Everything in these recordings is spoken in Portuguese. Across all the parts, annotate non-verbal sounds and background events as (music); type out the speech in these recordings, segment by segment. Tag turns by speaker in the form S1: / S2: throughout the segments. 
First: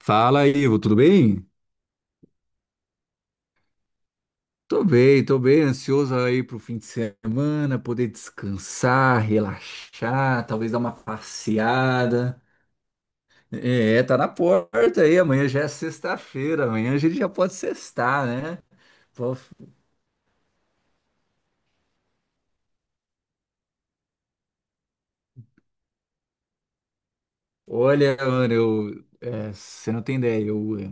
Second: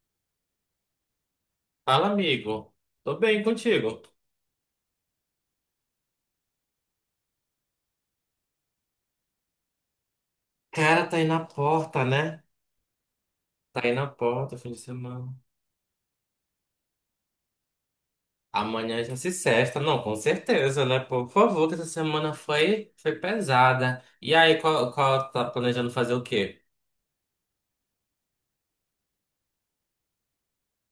S1: Fala, aí, Ivo, tudo bem?
S2: Fala, amigo. Tô bem contigo.
S1: Tô bem, ansioso aí pro fim de semana, poder descansar, relaxar, talvez dar uma
S2: Cara, tá aí na porta,
S1: passeada.
S2: né? Tá aí
S1: É,
S2: na
S1: tá na
S2: porta, fim de
S1: porta aí,
S2: semana.
S1: amanhã já é sexta-feira, amanhã a gente já pode sextar, né?
S2: Amanhã já se
S1: Pô,
S2: sexta. Não, com certeza, né? Pô, por favor, que essa semana foi, pesada. E aí, qual tá planejando fazer o quê?
S1: olha, mano, você não tem ideia,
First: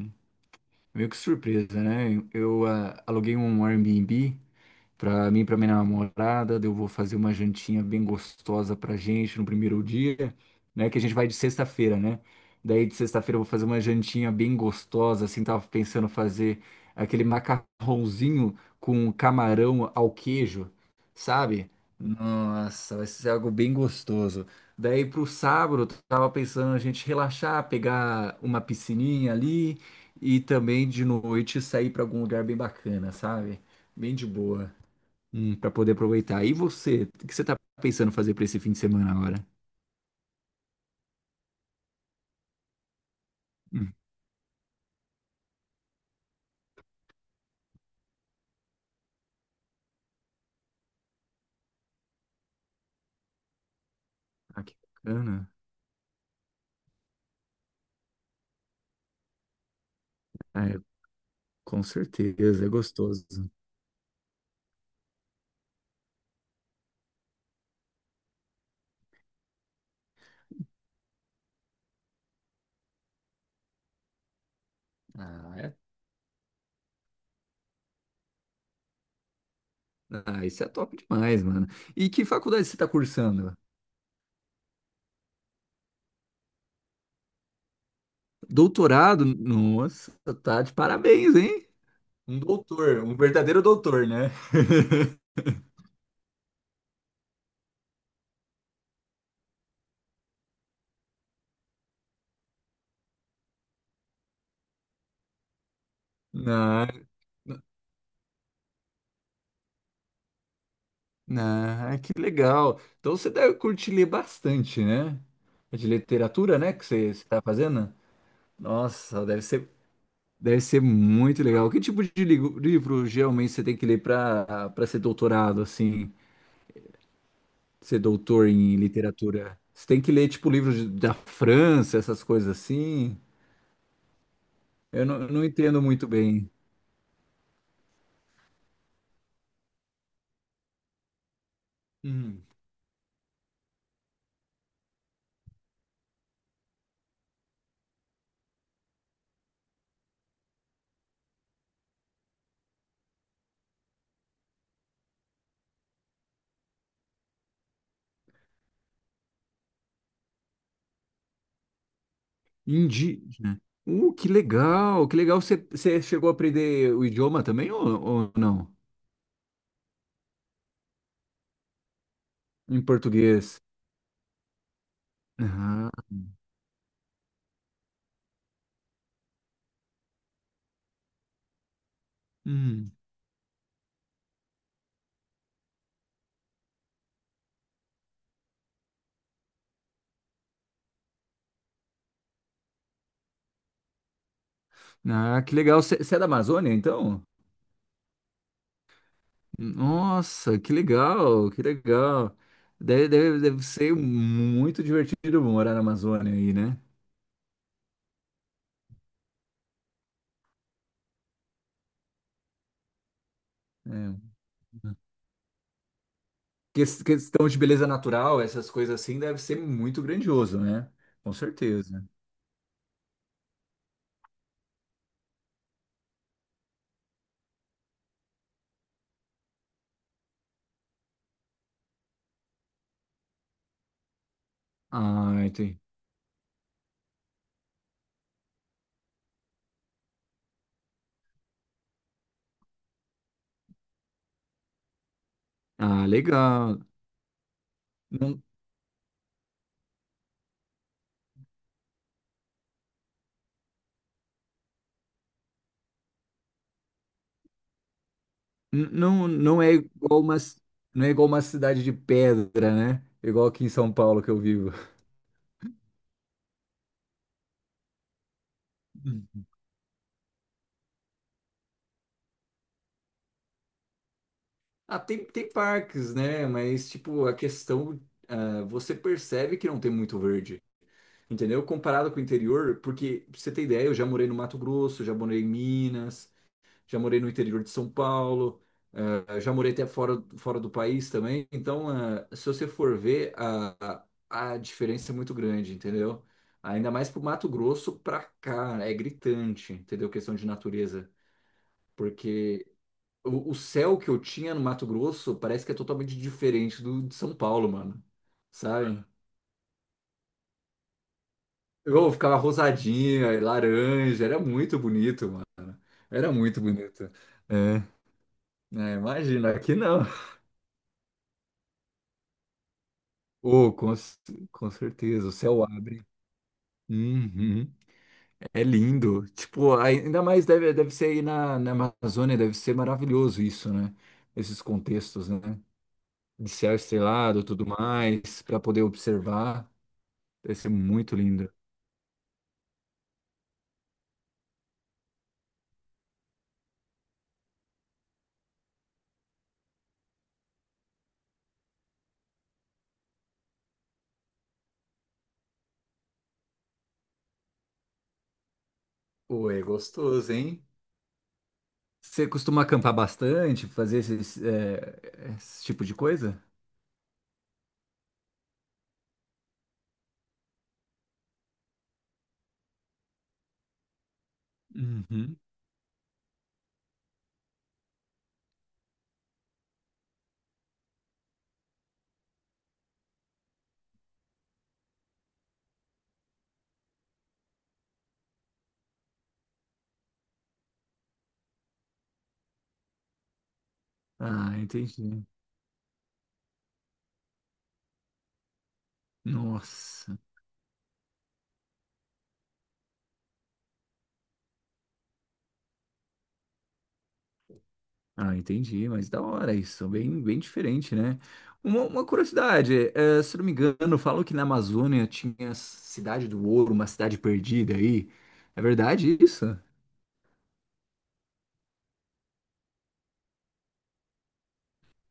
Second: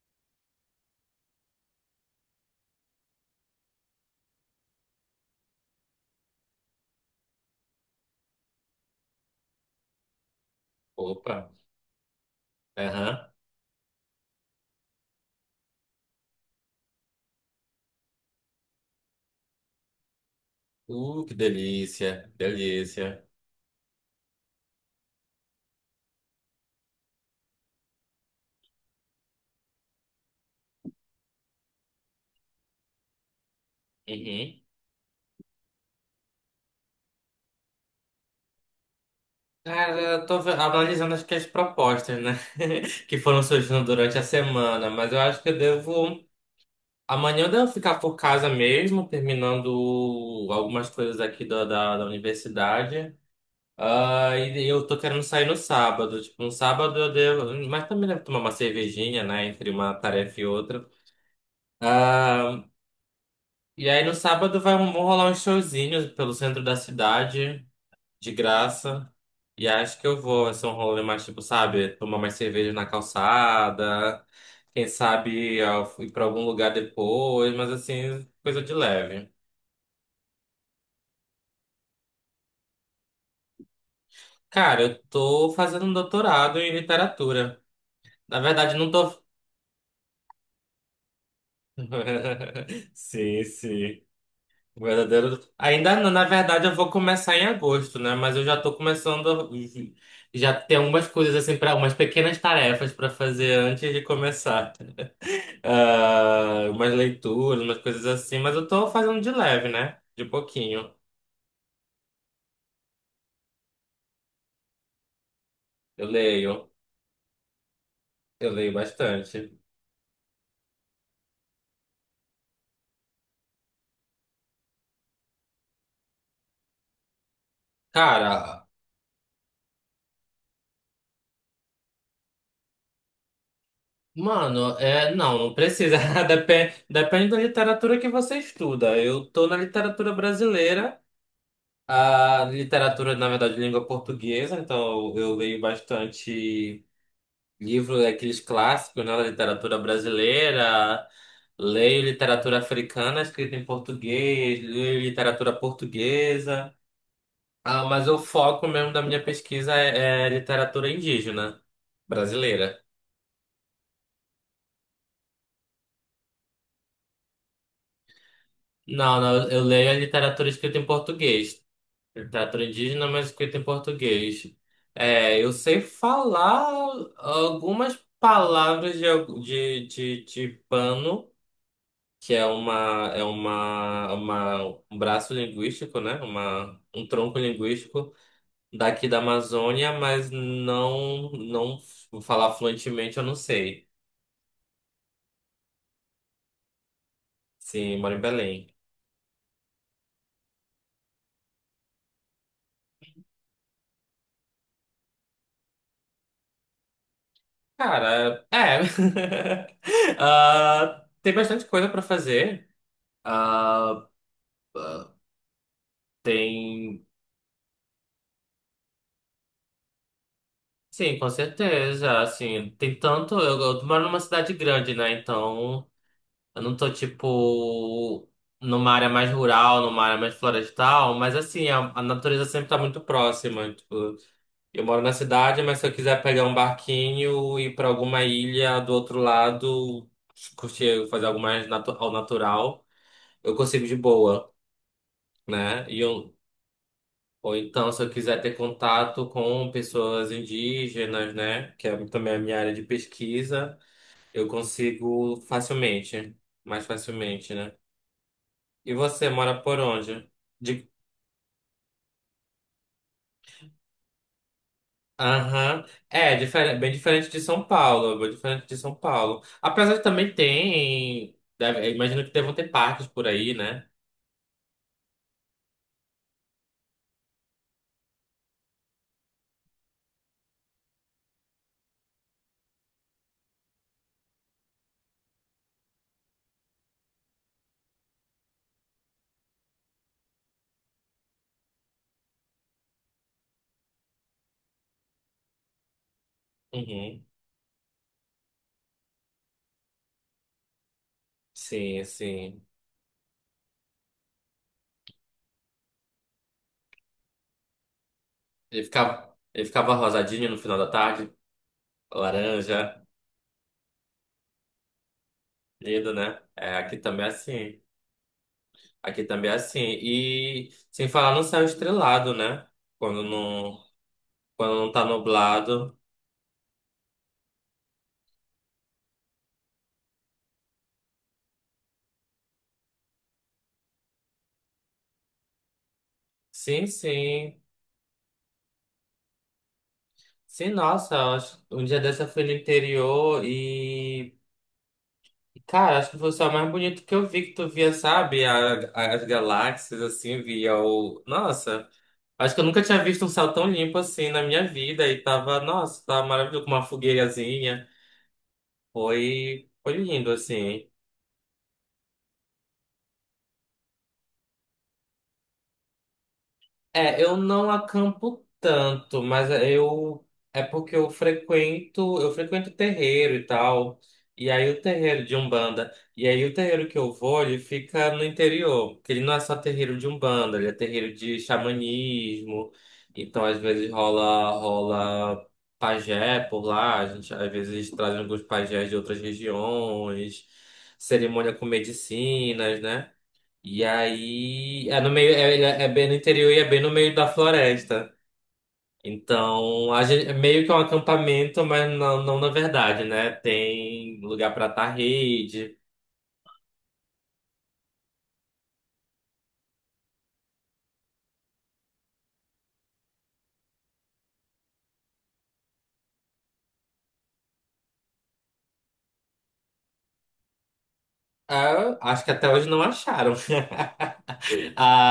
S1: meio que surpresa, né? Aluguei um Airbnb para mim, para minha namorada, eu vou fazer uma jantinha bem gostosa pra gente no primeiro dia, né? Que a gente vai de
S2: Opa.
S1: sexta-feira, né? Daí de
S2: Aham.
S1: sexta-feira eu vou fazer uma jantinha bem gostosa, assim, tava pensando fazer aquele macarrãozinho com camarão ao queijo,
S2: Que
S1: sabe?
S2: delícia.
S1: Nossa, vai
S2: Delícia.
S1: ser algo bem gostoso. Daí pro sábado, eu tava pensando a gente relaxar, pegar uma piscininha ali e também de noite sair pra algum lugar bem bacana, sabe? Bem de
S2: Uhum.
S1: boa. Para poder aproveitar. E você, o que você tá pensando fazer para esse fim de semana agora?
S2: Cara, eu tô analisando acho que as propostas, né? (laughs) Que foram surgindo
S1: Hum,
S2: durante a semana. Mas eu acho que eu devo. Amanhã eu devo ficar por casa mesmo, terminando algumas coisas aqui da universidade. Ah,
S1: ah,
S2: e
S1: que
S2: eu tô querendo sair
S1: bacana.
S2: no sábado. Tipo, no sábado eu devo. Mas também devo tomar uma cervejinha, né? Entre uma tarefa e
S1: Ah, é,
S2: outra.
S1: com
S2: Ah,
S1: certeza, é gostoso.
S2: e aí no sábado vão rolar uns showzinhos pelo centro da cidade, de graça. E acho que eu vou. Vai ser um rolê mais, tipo, sabe? Tomar mais cerveja na calçada. Quem
S1: Ah,
S2: sabe
S1: é-
S2: ir pra algum lugar depois. Mas assim, coisa de leve.
S1: ah, isso é top demais, mano. E que faculdade você tá cursando?
S2: Cara, eu tô fazendo um doutorado em literatura. Na verdade, não tô.
S1: Doutorado? Nossa, tá de parabéns, hein? Um
S2: (laughs)
S1: doutor, um
S2: Sim,
S1: verdadeiro
S2: sim.
S1: doutor, né?
S2: O
S1: (laughs)
S2: verdadeiro. Ainda não, na verdade, eu vou começar em agosto, né? Mas eu já tô começando. Já tem algumas coisas, assim, para umas pequenas tarefas pra fazer antes de começar. Ah,
S1: Ah,
S2: umas leituras, umas coisas assim. Mas eu tô fazendo de leve, né? De pouquinho.
S1: ah, que legal. Então você deve curtir ler bastante, né? É de
S2: Eu
S1: literatura,
S2: leio.
S1: né, que você está fazendo?
S2: Eu leio
S1: Nossa,
S2: bastante.
S1: deve ser. Deve ser muito legal. Que tipo de livro geralmente você tem que ler para ser doutorado, assim, ser doutor
S2: Cara.
S1: em literatura? Você tem que ler, tipo, da França, essas coisas assim?
S2: Mano, é,
S1: Eu
S2: não,
S1: não
S2: não
S1: entendo
S2: precisa.
S1: muito
S2: (laughs)
S1: bem.
S2: Depende, da literatura que você estuda. Eu tô na literatura brasileira,
S1: Hum.
S2: a literatura, na verdade, de língua portuguesa, então eu leio bastante livro, aqueles clássicos, né, da literatura brasileira. Leio literatura africana escrita em português, leio literatura portuguesa. Ah, mas o foco mesmo da minha pesquisa é literatura indígena brasileira.
S1: Indígena. Que legal, que legal. Você, você chegou a aprender o idioma também ou não?
S2: Não, não, eu leio a literatura escrita em português. Ele teatro
S1: Em
S2: indígena, mas escrito
S1: português.
S2: em português. É, eu sei
S1: Ah,
S2: falar algumas palavras de, de pano, que é
S1: hum.
S2: uma, um braço linguístico, né? Um tronco linguístico daqui da Amazônia, mas não, não vou falar fluentemente, eu não sei.
S1: Ah, que legal. Você, você é da Amazônia, então?
S2: Sim, moro em Belém.
S1: Nossa, que legal, que legal. Deve ser muito divertido morar na Amazônia aí, né?
S2: Cara, é. (laughs) Ah, tem bastante coisa para fazer. Ah,
S1: É.
S2: tem.
S1: Questão de beleza natural, essas coisas assim, deve ser muito grandioso, né?
S2: Sim, com
S1: Com certeza.
S2: certeza. Assim, tem tanto. Eu moro numa cidade grande, né? Então, eu não tô, tipo, numa área mais rural, numa área mais florestal, mas, assim, a natureza sempre tá muito próxima. Tipo, eu moro na
S1: Ah,
S2: cidade,
S1: entendi.
S2: mas se eu quiser pegar um barquinho e ir pra alguma ilha do outro lado, curtir, fazer algo mais ao natural, eu consigo de boa, né? E
S1: Ah,
S2: eu,
S1: legal.
S2: ou então, se eu quiser
S1: Não,
S2: ter contato com pessoas indígenas, né, que é também a minha área de pesquisa, eu consigo facilmente, mais facilmente, né? E você
S1: não,
S2: mora por onde? De...
S1: não é igual uma cidade de pedra, né? Igual aqui em São Paulo que eu vivo. (laughs)
S2: Aham. É, diferente, bem diferente de São Paulo, bem diferente de São Paulo.
S1: Hum.
S2: Apesar que também tem, eu imagino que devam ter parques por aí, né?
S1: Ah, tem, tem parques, né? Mas, tipo, a questão, ah, você percebe que não tem muito verde. Entendeu? Comparado com o interior, porque pra você ter ideia, eu já morei no Mato Grosso, já morei em Minas, já morei no interior de São Paulo, já morei até fora, fora do país também. Então, se você for ver, a diferença é muito grande, entendeu? Ainda mais pro
S2: Uhum.
S1: Mato Grosso pra cá, né? É gritante, entendeu? Questão de natureza.
S2: Sim, sim.
S1: Porque o céu que eu tinha no Mato Grosso parece que é totalmente diferente do de São Paulo, mano. Sabe?
S2: Ele ficava rosadinho no final da tarde,
S1: Eu ficava
S2: laranja,
S1: rosadinha, laranja, era muito bonito, mano.
S2: lindo,
S1: Era
S2: né?
S1: muito
S2: É, aqui
S1: bonito.
S2: também é
S1: É,
S2: assim.
S1: né,
S2: Aqui também
S1: imagina,
S2: é
S1: aqui
S2: assim.
S1: não.
S2: E sem falar no céu estrelado, né? Quando
S1: Oh,
S2: não,
S1: com, c- com
S2: quando não tá
S1: certeza, o céu
S2: nublado.
S1: abre. Uhum, é lindo. Tipo, ainda mais deve, deve ser aí na Amazônia, deve ser maravilhoso isso, né? Esses contextos, né? De céu
S2: Sim,
S1: estrelado,
S2: sim.
S1: tudo mais, para poder observar. Deve ser
S2: Sim, nossa,
S1: muito
S2: eu
S1: lindo.
S2: acho- um dia dessa eu fui no interior e. Cara, acho que foi o céu mais bonito que eu vi, que tu via, sabe? A- as galáxias, assim, via o. Nossa, acho que eu nunca tinha visto um céu tão limpo assim na minha vida. E tava, nossa, tava maravilhoso com uma fogueirazinha.
S1: Pô, é
S2: Foi lindo,
S1: gostoso, hein?
S2: assim.
S1: Você costuma acampar bastante, fazer esses, esse tipo de coisa?
S2: É, eu não acampo tanto, mas é, eu é porque eu frequento terreiro e tal. E aí o terreiro de
S1: Uhum.
S2: Umbanda, e aí o terreiro que eu vou, ele fica no interior, porque ele não é só terreiro de Umbanda, ele é terreiro de xamanismo. Então às vezes rola pajé por lá, a gente às vezes traz alguns pajés de outras regiões, cerimônia com medicinas, né? E
S1: Ah,
S2: aí é no
S1: entendi.
S2: meio, é, ele é bem no interior e é bem no meio da floresta. Então, a
S1: Nossa.
S2: gente, é meio que um acampamento, mas não, não na verdade, né? Tem lugar para atar rede.
S1: Ah, entendi, mas da hora isso, bem, bem diferente, né? Uma curiosidade, se não me engano, falam que na Amazônia tinha a Cidade do Ouro, uma cidade perdida aí. É verdade isso?
S2: Ah, acho que até hoje não acharam. (laughs)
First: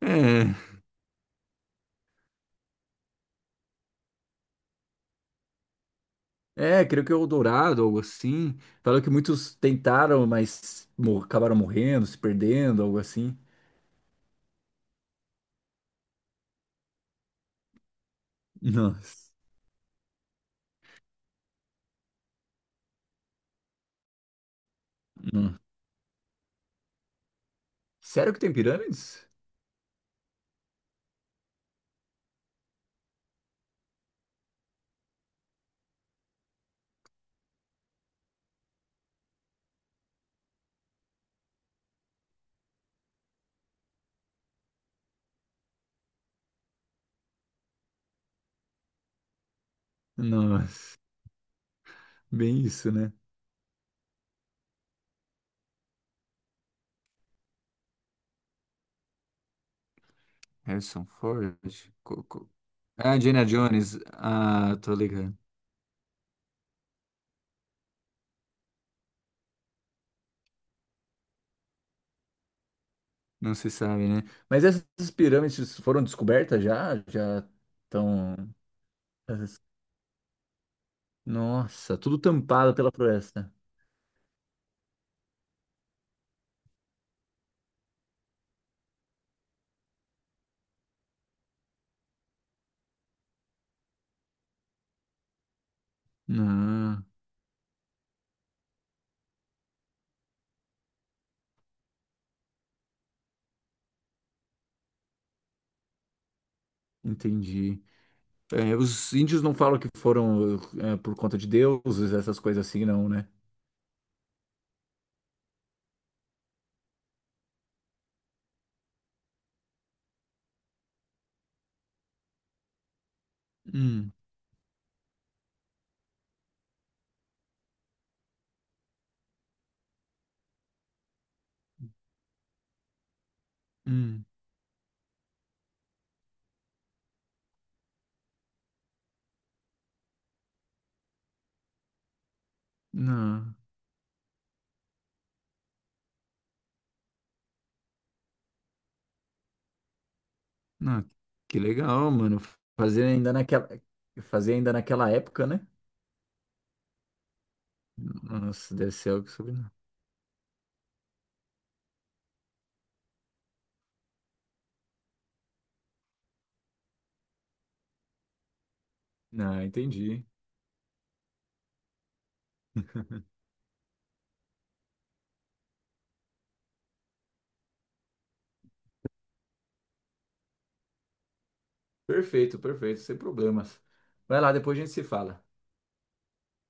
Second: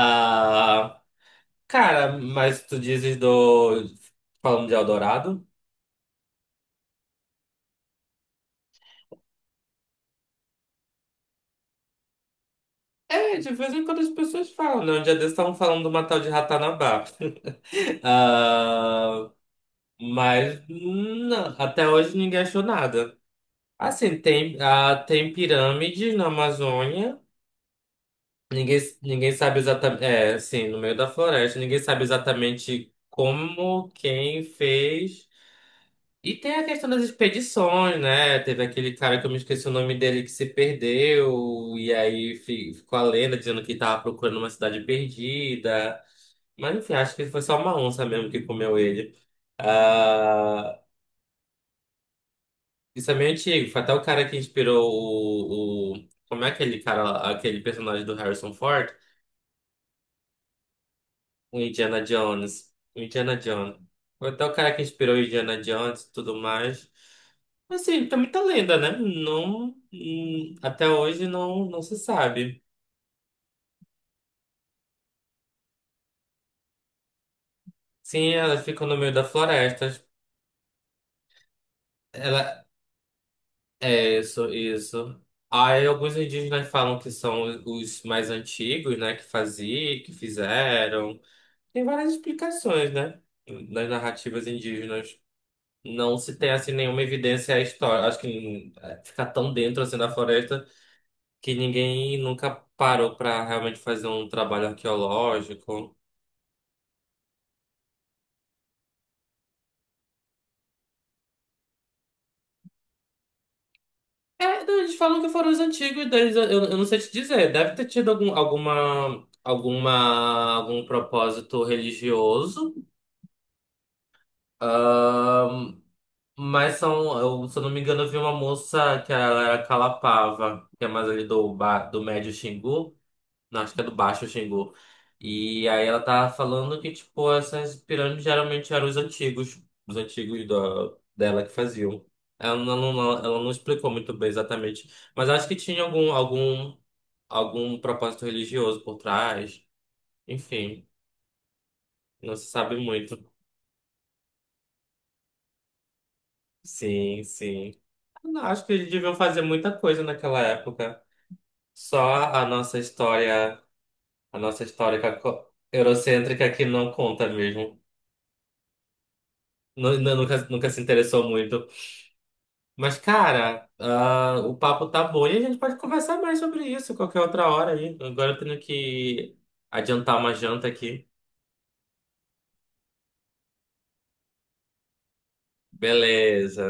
S1: É,
S2: cara, mas tu dizes do falando de Eldorado?
S1: creio que é Eldorado, algo assim. Falam que muitos tentaram, mas acabaram morrendo, se perdendo, algo
S2: É,
S1: assim.
S2: de vez em quando as pessoas falam, né? Um dia desses estavam falando do Matal de Ratanabá. (laughs)
S1: Nossa.
S2: Ah, mas não, até hoje ninguém achou nada. Assim, tem, ah, tem
S1: Nossa.
S2: pirâmides na Amazônia.
S1: Sério que tem pirâmides?
S2: Ninguém sabe exatamente. É, assim, no meio da floresta, ninguém sabe exatamente como, quem fez. E tem a questão das expedições, né? Teve aquele cara que eu me esqueci o nome dele que se perdeu, e aí ficou a lenda dizendo que estava procurando uma cidade perdida. Mas enfim, acho que foi só uma onça mesmo que comeu ele. Ah,
S1: Nossa, bem isso,
S2: isso
S1: né?
S2: é meio antigo. Foi até o cara que inspirou o... Como é aquele cara, lá, aquele personagem do Harrison Ford?
S1: Harrison Ford?
S2: O Indiana
S1: Co- co-
S2: Jones. O
S1: Ah,
S2: Indiana
S1: Indiana
S2: Jones.
S1: Jones.
S2: Foi até o cara
S1: Ah,
S2: que
S1: tô
S2: inspirou o
S1: ligado.
S2: Indiana Jones e tudo mais. Assim, tá muita lenda, né? Não, até hoje não, não se sabe.
S1: Não se sabe, né? Mas essas pirâmides foram descobertas já? Já
S2: Sim,
S1: estão.
S2: elas ficam no meio da floresta.
S1: Nossa, tudo
S2: Ela,
S1: tampado pela floresta.
S2: é isso. Aí alguns indígenas falam que são os mais antigos, né? Que faziam, que fizeram. Tem várias explicações, né? Nas narrativas indígenas não se tem assim nenhuma
S1: Ah,
S2: evidência histórica. Acho que fica tão dentro assim da floresta que ninguém nunca parou para realmente fazer um trabalho arqueológico.
S1: entendi. É, os índios não falam que foram por conta de deuses, essas coisas assim, não, né?
S2: É, não, eles falam que foram os antigos deles. Eu não sei te dizer. Deve ter tido algum propósito religioso.
S1: Hum,
S2: Mas são, eu, se eu não me engano, eu vi uma moça que ela era Calapava, que é mais ali do, ba, do médio Xingu, não, acho que é do
S1: hum.
S2: baixo Xingu. E aí ela tava falando que, tipo, essas pirâmides geralmente eram os antigos dela que faziam. Ela não, ela não
S1: Não,
S2: explicou muito bem exatamente, mas acho que tinha algum propósito religioso por trás. Enfim,
S1: não. Que legal,
S2: não
S1: mano.
S2: se sabe
S1: Fazer
S2: muito.
S1: ainda naquela, fazer ainda naquela época, né?
S2: Sim, sim. Não, acho que
S1: Nossa,
S2: eles
S1: deve ser
S2: deviam
S1: algo
S2: fazer
S1: sobre.
S2: muita coisa naquela época. Só a nossa história, a nossa história eurocêntrica que não conta mesmo.
S1: Ah, entendi.
S2: Nunca, nunca se interessou muito. Mas, cara, o papo tá bom e a gente pode conversar mais sobre isso qualquer outra hora aí. Agora eu tenho que adiantar uma janta aqui.
S1: Perfeito, perfeito, sem problemas. Vai lá, depois a gente se fala.
S2: Beleza.